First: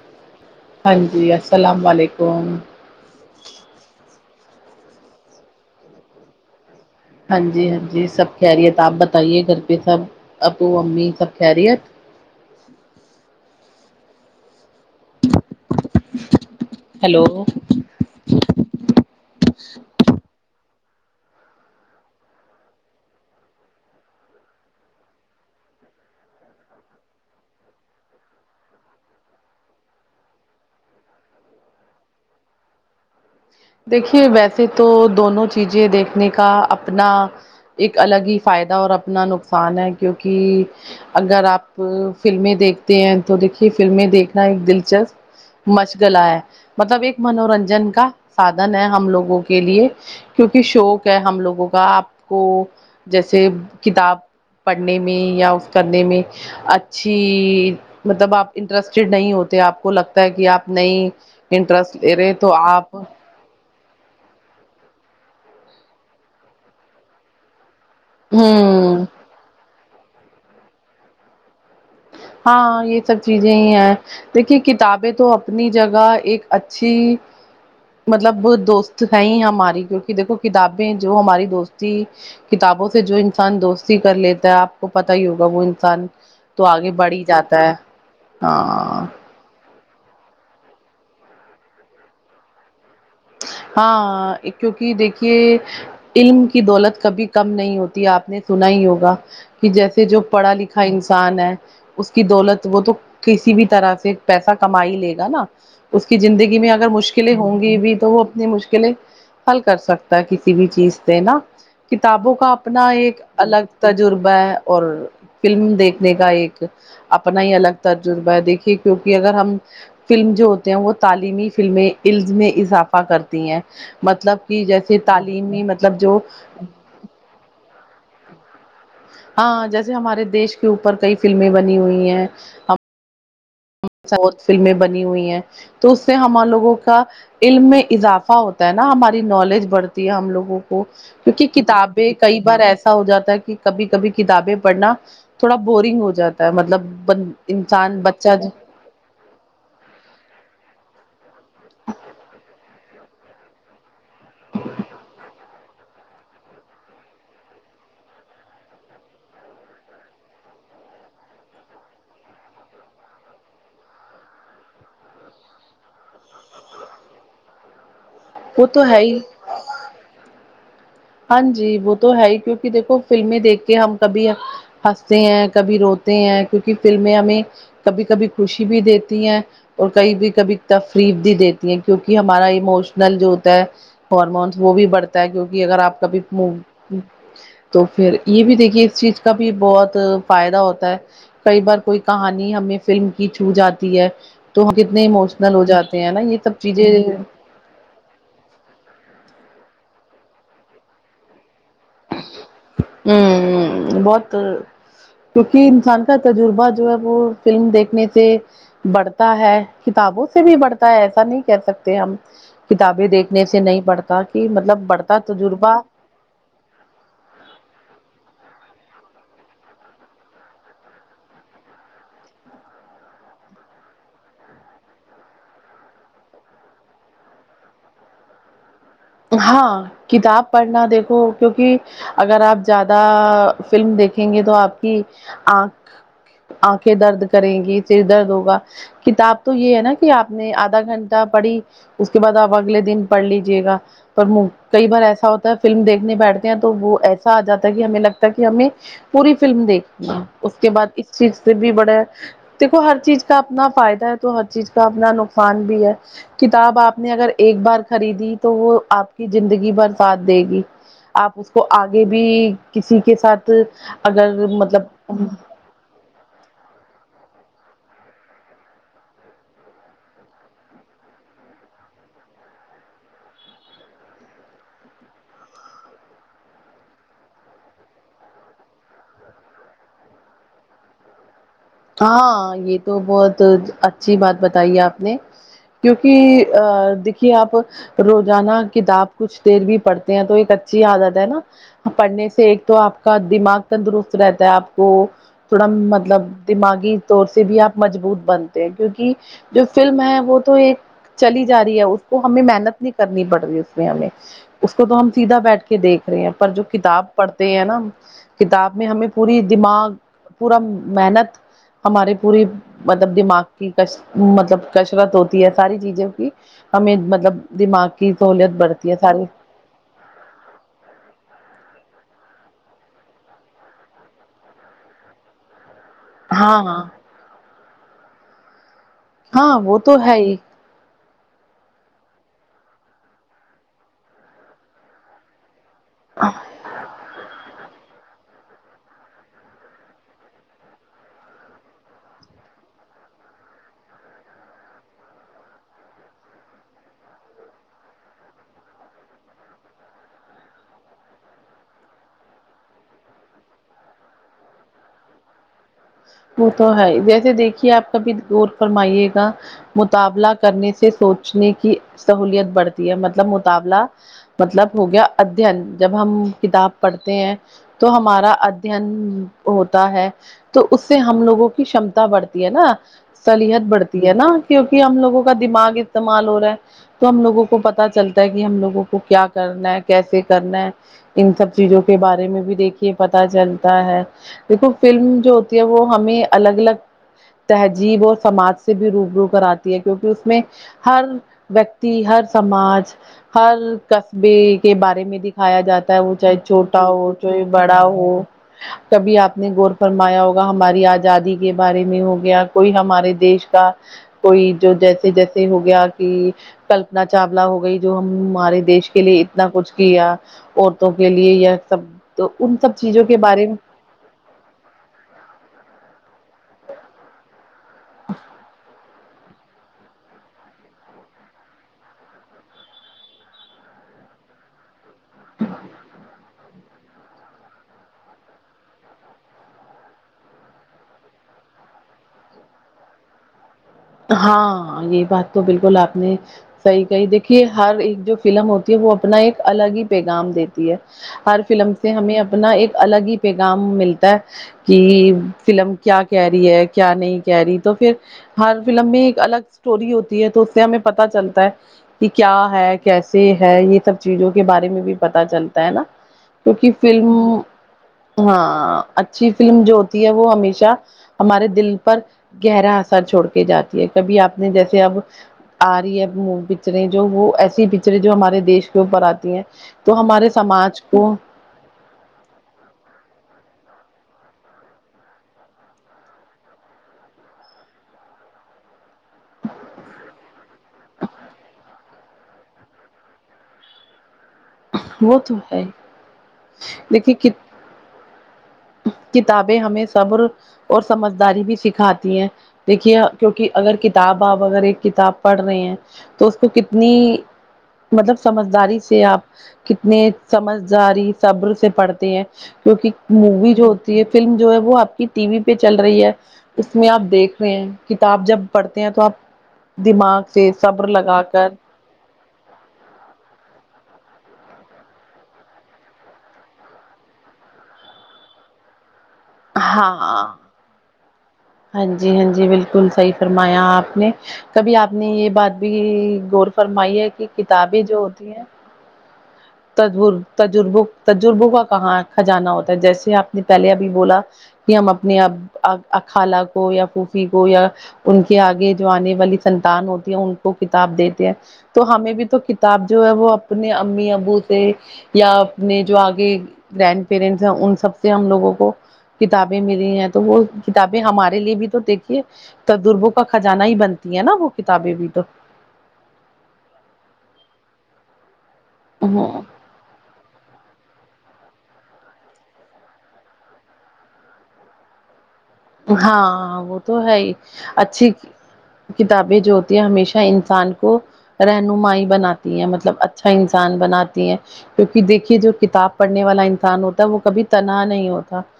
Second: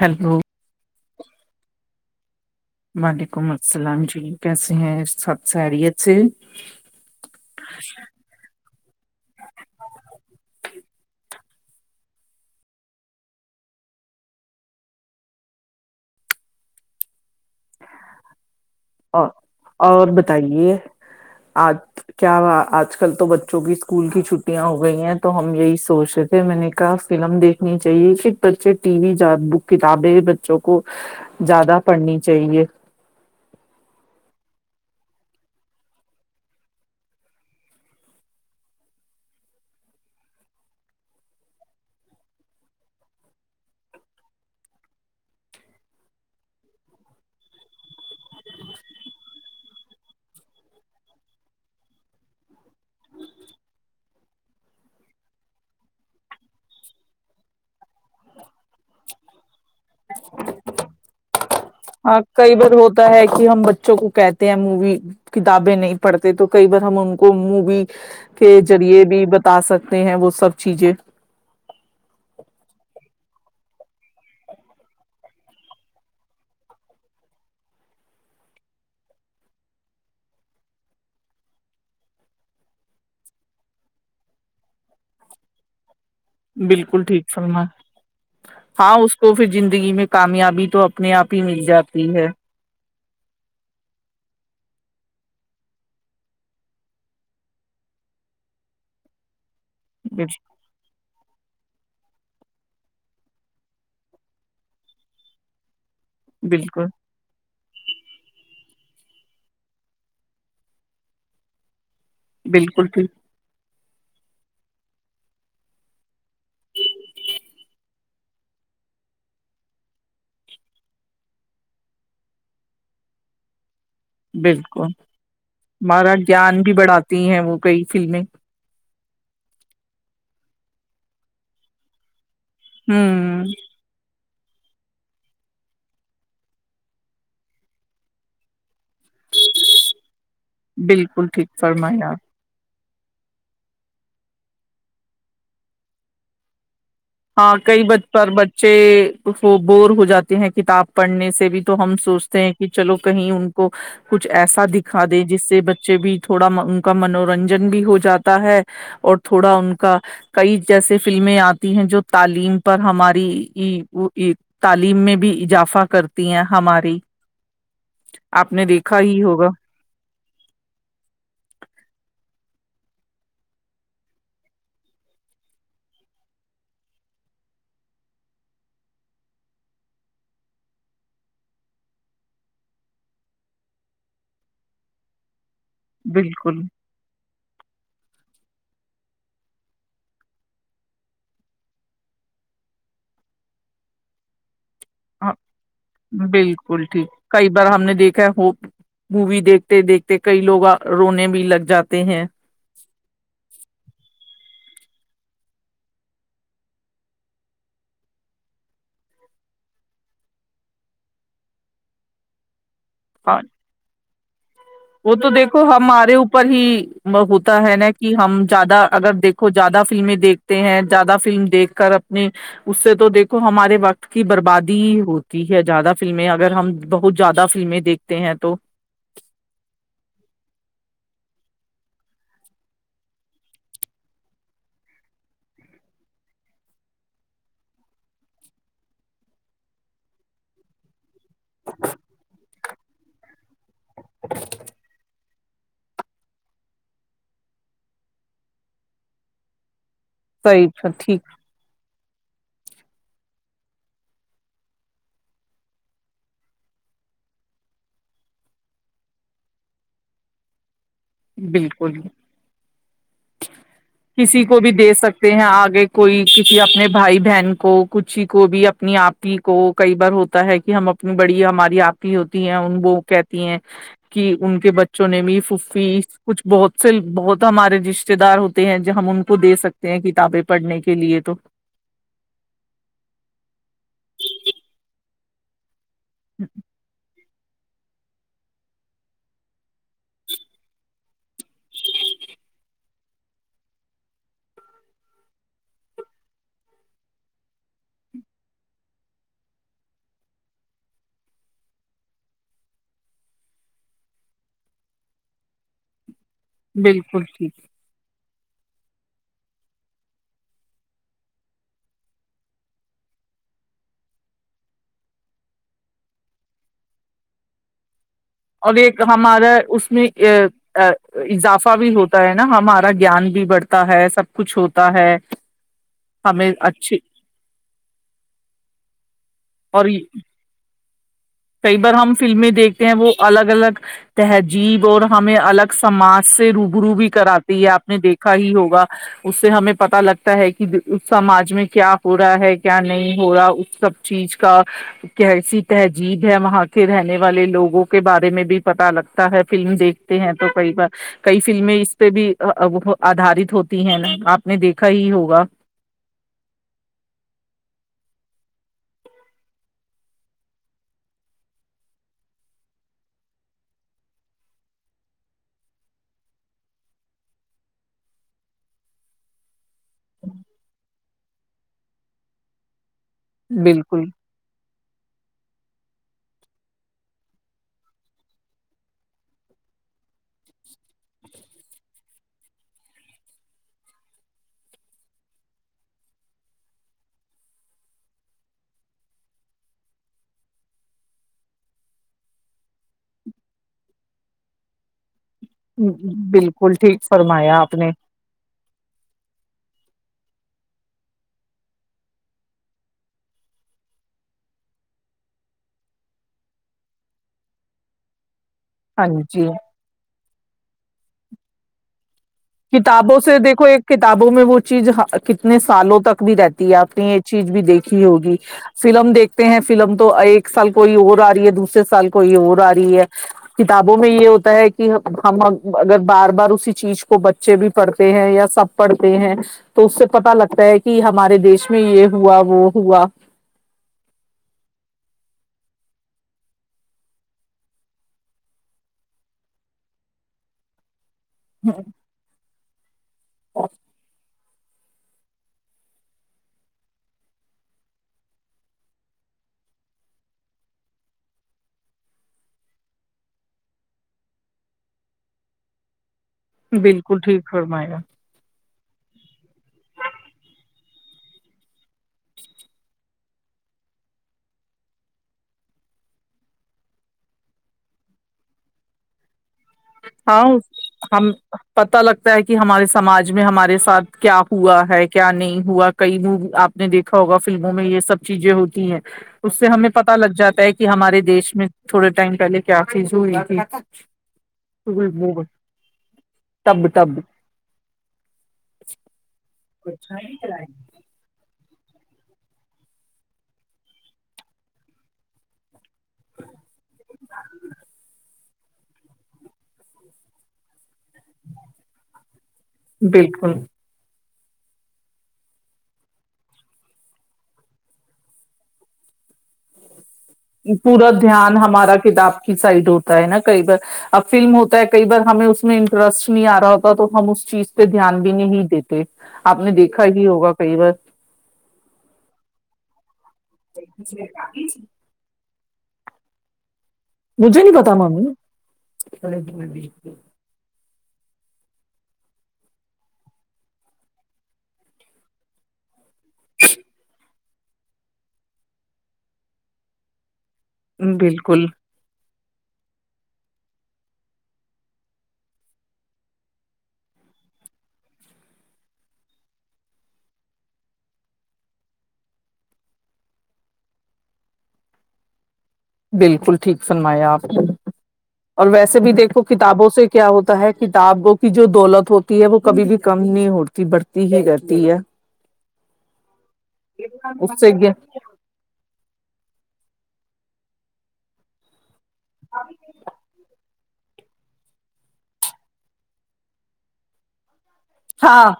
hello جی السلام علیکم وعلیکم السلام جی کیسے ہیں ست سیریت سے ہاں جی ہاں جی سب کہہری ہے تھا آپ بتائیے گھر پہ سب ابو امی سب خیریت ہیلو اور اور بتائیے آج کیا آج کل تو بچوں کی اسکول کی چھٹیاں ہو گئی ہیں تو ہم یہی سوچ رہے تھے میں نے کہا فلم دیکھنی چاہیے کہ بچے ٹی وی بک کتابیں بچوں کو زیادہ پڑھنی چاہے دیکھیے ویسے تو دونوں چیزیں دیکھنے کا اپنا ایک الگ ہی فائدہ اور اپنا نقصان ہے کیوںکہ اگر آپ فلمیں دیکھتے ہیں تو دیکھیے فلمیں دیکھنا ایک دلچسپ مشغلہ ہے مطلب ایک منورنجن کا سادن ہے ہم لوگوں کے لیے کیونکہ شوق ہے ہم لوگوں کا آپ کو جیسے کتاب پڑھنے میں یا اس کرنے میں اچھی مطلب آپ انٹرسٹیڈ نہیں ہوتے آپ کو لگتا ہے کہ آپ نئی انٹرسٹ لے ہاں رہے تو کئی بار آپ ہوتا ہے کہ ہم بچوں کو کہتے مووی کتابیں نہیں پڑھتے تو کئی بار ہم ان کو مووی کے ہوں ذریعے بھی بتا سکتے ہیں وہ سب چیزیں ہاں یہ سب چیزیں ہی ہیں دیکھیے کتابیں تو اپنی جگہ ایک اچھی مطلب دوست ہے ہی ہماری کیونکہ دیکھو کتابیں جو ہماری دوستی کتابوں سے جو انسان دوستی کر لیتا ہے آپ کو پتا ہی ہوگا وہ انسان تو آگے بالکل بڑھ ہی ٹھیک جاتا فرنا ہے ہاں اس کو پھر جن زندگی میں کامیابی تو اپنے آپ ہی مل جاتی ہے ہاں کیونکہ دیکھیے علم کی دولت کبھی کم نہیں ہوتی ہے آپ نے سنا ہی ہوگا کہ جیسے جو پڑھا لکھا انسان ہے اس کی دولت وہ تو کسی بھی طرح سے پیسہ کما ہی لے گا نا اس کی زندگی میں بالکل اگر مشکلیں ہوں گی کیو تو وہ اپنی مشکلیں حل کر سکتا ہے کسی بھی چیز سے نا کتابوں کا بالکل اپنا ٹھیک ایک الگ تجربہ ہے اور فلم دیکھنے کا ایک اپنا ہی الگ تجربہ ہے دیکھیے کیونکہ اگر ہم فلم جو ہوتے ہیں وہ تعلیمی فلمیں عز میں اضافہ فا کرتی ہیں مطلب کہ بالکل جیسے تعلیمی مطلب ہمارا جو گیان بھی بڑھاتی ہیں وہ کئی فلمیں ہاں جیسے ہمارے دیش کے اوپر کئی فلمیں بنی ہوئی ہیں ہوں ساتھ فلمیں بنی ہوئی ہیں تو اس سے ہمار لوگوں کا علم میں اضافہ ہوتا نا ہماری نالج بڑھتی ہے ہم لوگوں کو بالکل کیونکہ ٹھیک فرمایا کتابیں کئی بار ایسی ہو جاتا ہے کہ کبھی کبھی کتابیں پڑھنا تھوڑا بورنگ ہو جاتا ہے مطلب ہاں کئی انسان بچ بچے کچ بور ہو جاتے ہیں کتاب پڑھنے سے بھی اب تو ہم سوچتے ہیں کہ چلو کہیں ان کو کچھ ایسا دکھا دے جس سے بچے بھی تھوڑا ان کا منورنجن بھی ہو جاتا ہے اور تھوڑا ان کا کئی جیسے فلمیں آتی ہیں جو تعلیم پر ہماری تعلیم میں بھی اضافہ کرتی ہیں ہماری آپ نے وہ تو دیکھا ہے ہی ہوگا ہاں جی وہ تو ہے ہی کیونکہ دیکھو فلمیں دیکھ کے ہم کبھی ہنستے ہیں کبھی روتے ہیں کیونکہ فلمیں ہمیں کبھی کبھی خوشی بھی دیتی ہیں اور کھی بھی کبھی تفریف بھی دیتی ہیں کیونک ہمارا ایموشنل جو ہوتا ہے ہارمونس وہ بھی بڑھتا ہے کیوںکہ اگر کبھی بالکل تو پھر یہ بھی دیکھیے اس چیز کا بھی بہت فائدہ ہوتا ہے کئی بار کوئی کہانی ہمیں فلم کی چھو جاتی ہے تو ہم کتنے ہ ایموشنل ہو جاتے ہیں نا یہ سب بالکل چیزیں ٹھیک کئی بار ہم نے دیکھا ہے ہو مووی دیکھ تے دیکھتے کئی لوگ رونے بھی لگ جاتے ہیں ہ بہت کیونکہ انسان کا تجربہ جو ہے وہ فلم دیکھنے سے بڑھتا ہے کتابوں سے بھی بڑھتا ہے ایسا نہیں کہ سکتے ہم کتابیں دیکھنے سے نہیں پڑھتا کہ مطلب وہ بڑھتا تو دیکھو تجربہ ہمارے اوپر ہی ہوتا ہے نا کہ ہم زیادہ اگر دیکھو زیادہ فلمیں دیکھتے ہیں زیادہ فلم دیکھ کر اپنے اس سے تو دیکھو ہمارے وقت کی بربادی ہی ہوتی ہے زیادہ فلمیں اگر ہم بہت زیادہ فلمیں دیکھتے ہیں تو ہاں کتاب پڑھنا دیکھو کیونکہ اگر آپ زیادہ فلم دیکھیں گے تو آپ کی آنکھ آنکھیں درد کریں گی سر درد ہوگا کتاب تو یہ ہے نا کہ آپ نے آدھا گھنٹہ پڑی اس کے بعد آپگ اگلے دن پڑھ لیجیے گا پر کئی بار ایسا ہوتا فلم دیکھنے بیٹھتے ہیں تو وہ ایسا آ جاتا ہے کہ ہمیں لگتا ہے کہ ہمیں پوری فلم دیکھ اس کے بعد صحیح اس ٹھیک چیز سے بھی بڑا دیکھو ہر چیز کا اپنا فائدہ ہے تو ہر چیز کا اپنا نقصان بھی ہے کتاب آپ نے اگر ایک بار خریدی تو وہ آپ کی زندگی بر سھ دے گی آپ اس کو بالکل آگے بھی کسی کے ساتھ کسی اگر کو بھی دیکھ مطلب سکتے ہیں آگے کوئی کسی اپنے بھائی بہن کو کچ ہی کو بھی اپنی آپ ہی کو کئی بار ہوتا ہے کہ ہم اپنی بڑی ہماری آپ ہی ہوتی ہیں ان وہ کہتی ہیں کہ ان کے بچوں نے بھی ففی کچھ بہت سے بہت ہمارے جس رشتے دار ہوتے ہیں جو ہم ان کو دے سکتے ہیں کتابیں پڑھنے کے لیے تو ہاں یہ تو بہت اچھی بات بتائی ہے آپ نے کیونکہ ا دیک کہ آپ روزانہ کتاب کچھ دیر بھی پڑھتے ہیں تو ایک اچھی عادت ہے نا پڑھنے سے ایک تو آپ کا دماغ تندرست رہتا ہے آپ کو تھوڑا مطلب دماغی طور سے بھی آپ مضبوط بنتے ہیں کیوںکہ جو فلم ہے وہ تو ایک چلی جا رہی ہے اس کو ہمیں محنت نہیں کرنی پڑ رہی اس میں ہمیں اس کو تو ہم سیدھا بیٹھ کے دیکھ رہ ہیں پر جو کتاب بالکل پڑھتے ٹھیک ہیں نا کتاب میں ہمیں پوری دماغ پورا محنت ہمارے پوری مطلب دماغ کی ک مطلب کشرت ہوتی ہے ساری چیزوں کی ہمیں مطلب دماغ کی سہولت اور بڑھتی ہے ایک ساری ہمارا اس میں اضافہ بھی ہوتا ہے نا ہمارا گیان بھی بڑھتا ہے سب کچھ ہوتا ہے ہمیں ہاں ہاں اچھی ہاں وہ اور تو ہے ہی کئی بار ہم فلمیں دیکھتے ہیں وہ الگ الگ تہذیب اور ہمیں الگ سماج سے روب رو بھی کراتی ہے آپ دیکھا ہی ہوگا اس سے ہمیں پت لگتا ہے کہ سماج میں کیا ہو رہا ہے کیا نہیں ہو رہا اس سب چیز کا کیسی ت جیب ہے وہاں کے رہنے والے لوگوں کے بارے میں بھی پتا لگتا ہے فلم دیکھتے ہیں تو کئی بار کئی فلمیں اس پہ بھی آدارت ہوتی ہیں نا آپ نے دیکھا ہی ہوگا وہ تو ہے جیسے دیکھیے آپ کا بھی غور فرمائیے گا مطابلہ کرنے سے سوچنے کی سہولت بڑھتی ہے مطلب مطابلہ مطلب ہو گیا ادھین جب ہم کتاب پڑھتے ہیں تو ہمارا ادھین ہو ہے تو اس سے ہم لوگوں کی شمتا بڑھتی ہے نا سلیحت بالکل بڑھتی ہے نا کیونکہ ہم لوگوں کا دماغ استعمال ہو رہا ہے تو ہم لوگوں کو پتا چلتا ہے کہ ہم لوگوں کو کیا کرنا ہے کیسے کرنا ہے ان سب چیزوں کے بارے میں بھی دیکھیے پتا چلتا ہے دیکھو فلم جو وہ ہمیں الگ الگ تہذیب اور سماج سے بھی روب رو کر آتی ہے کیونکہ اس میں ہر ویکتی ہر سماج ہر قصبے کے بارے میں د کھایا جاتا ہے وہ چاہے بالکل چھوٹا ٹھیک ہو چاہ فرمایا آپ بڑا نے ہو کبھی آپ نے گور فرمایا ہماری آزادی کے بارے میں ہو گیا کوئی ہمارے دیش کا کوئی جو جیسے جیسے ہو گیا کہ کلپنا چاولہ ہو گئی جو ہم ہمارے دیش کے ہاں لیے جی اتنا کچھ کیا عورتوں کے لیے یہ سب تو ان سب چیزوں کے کتابوں سے بارے میں دیکھو ایک کتابوں میں وہ چیز کتنے سالوں تک بھی رہتی ہے آپ نے یہ چیز بھی دیکھی ہوگی فلم دیکھتے ہیں فلم تو ایک سال کوئی اور آ رہی ہے دوسرے سال کوئی اور آ رہی ہے کتابوں میں یہ ہوتا ہے کہ ہم اگر بار بار اسی چیز کو بچ بچے بھی پڑھتے ہیں یا سب پڑھتے ہیں تو اس سے پتا لگتا ہے کہ ہمارے دیش میں یہ ہوا وہ ہوا ہاں یہ بات تو بالکل آپ نے صحیح کہی دیکھیے ہر ایک جو فلم ہوتی ہے وہ اپنا ایک الگ ہی پیغام دیتی ہے ہر فلم سے ہمیں اپنا ایک الگ ہی پ کام ملتا ہے کہ فلم کیا کہہ رہی ہے کیا نہیں کہہ رہی تو پھر ہر فلم میں ایک الگ اسٹوری ہوتی ہے تو اس سے ہمیں پت چلتا ہے کہ کیا ہے کیسے ہے یہ سب چیزوں کے بارے میں بھی پتا چلتا ہے نا کیونکہ فلم بالکل ٹھیک فرمایا ہاں اچھی فلم جو ہوتی ہے وہ ہمیشہ ہمارے دل پر گہرا اثر چھوڑ جاتی ہے کبھی آپ نے جیسے اب آ رہی ہے پکچریں جو وہ ایسی پکچریں جو ہمارے دیش کے اوپر آتی ہیں تو ہمارے ہاں سماج کو ہم پتا لگتا ہے کہ ہمارے سماج میں ہمارے ساتھ کیا ہوا ہے کیا نہیں ہوا کئی م آپ نے دیکھا ہوگا فلموں میں یہ سب چیزیں ہوتی ہیں اس سے ہمیں پت لگ جاتا ہے کہ ہمارے دیش میں تھوڑے ٹائم پہلے کیا چیز ہوئی تھی وہ تو ہے ٹب دیکھیے ٹب ک کتابیں سبر اور سمجھداری بھی سیکھ کھاتی ہے دیکھیے کیونکہ اگر کتاب آپ اگر ایک کتاب پڑھ رہے ہیں تو اس کو کتنی مطلب سمجھداری سے آپ کتنے سمجداری صبر سے پڑھتے ہیں مووی بالکل جو ہوتی ہے فلم جو ہے وہ آپ کی ٹی وی پہ چل رہی ہے اس میں آپ دیکھ رہے ہیں کتاب جب پڑھتے ہیں تو آپ دماغ سے صبر پورا لگا کر دھیان ہمارا کتاب کی سائڈ ہوتا ہے نا کئی بار اب فلم ہوتا ہے کئی بار ہمیں اس میں انٹرسٹ نہیں آ رہا ہوتا تو ہم اس چیز پہ دھیان بھی نہیں دیتے آپ نے ہاں دیکھا ہی ہوگا کئی بار ہاں جی ہاں جی بالکل سی فرمایا آپ نے کبھی آپ نے یہ بات بھی گور فر م کی مجھے نہیں کتابیں پتا جو ہوتی ہیں ممی تج تجرب تجربوں کا کہاں کھ جانا ہوتا ہے جیسے آپ نے پہلے ابھی بولا کہ ہم اپنے اب اکھالہ کو یا پفی یا ان کے آگے جو آنے والی سنتان ہوتی ہے کتاب دیتے ہیں بالکل تو ہمیں بھی تو کتاب جو ہے وہ اپنے امی ابو سے یا اپنے جو آگے گرنڈ پیرنٹس ہیں ان سب سے ہم لوگوں کو کتابیں ملی ہیں تو وہ کتابیں ہمارے لیے بھی تو دیکھیے تجربوں کا خزانہ ہی بنتی ہے نا وہ کتابیں بھی تو بالکل ٹھیک فرمایا آپ اور ویسے بھی دیکھو کتابوں سے کیا ہوتا ہے کتابوں کی جو دولت ہوتی ہے وہ کبھی بھی کم نہیں ہوڑتی بڑھتی ہی رہتی ہے ہاں وہ تو ہے ہی اس سے اچھی کتابیں جو ہوتی ہیں ہمیشہ انسان کو رہنمائی بھی بناتی ہیں مطلب اچھا انسان بناتی ہیں کیونکہ دیکھیے جو کتاب پڑھنے والا انسان ہوتا ہے وہ کبھی تنا نہیں ہوتا ہاں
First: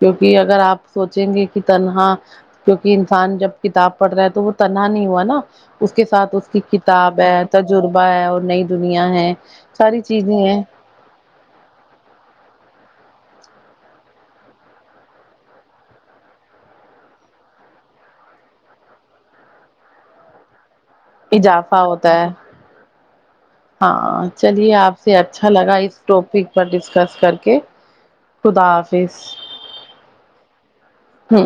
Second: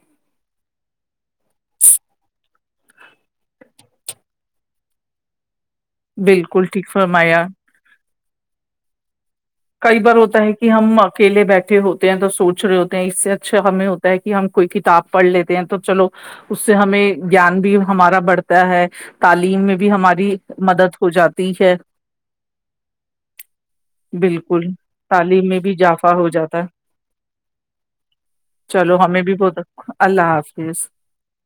کیونکہ اگر آپ سوچیں گے کہ تنہا کیکہ انسان جب کتاب پڑھ رہا ہے تو وہ تنہا نہیں ہوا نا اس کے ساتھ اس کی بالکل ٹھیک کتابیں فرمایا تجربے اور نئی دنیا ہے کئی ساری بار چیزیں ہوتا ہے ہیں کہ ہم اکیلے بیٹھے ہوتے ہیں تو سوچ رہے ہوتے اس سے اچھا ہمیں ہوتا ہے کہ ہم کوئی کتاب پڑھ لیتے ہیں تو چلو اس سے ہمیں گان بھی ہمارا بڑھتا ہے تعلیم میں بھی ہماری مدد ہو جاتی اضافہ ہے ہوتا ہے ہاں ہ بالکل چلیے آپ سے تعلیم اچھا میں بھی لگا اس اضافہ ہو ٹاپک جاتا پر ہے ڈسکس کر کے خدا چلو حافظ ہمیں بھی بہت اللہ حافظ ہ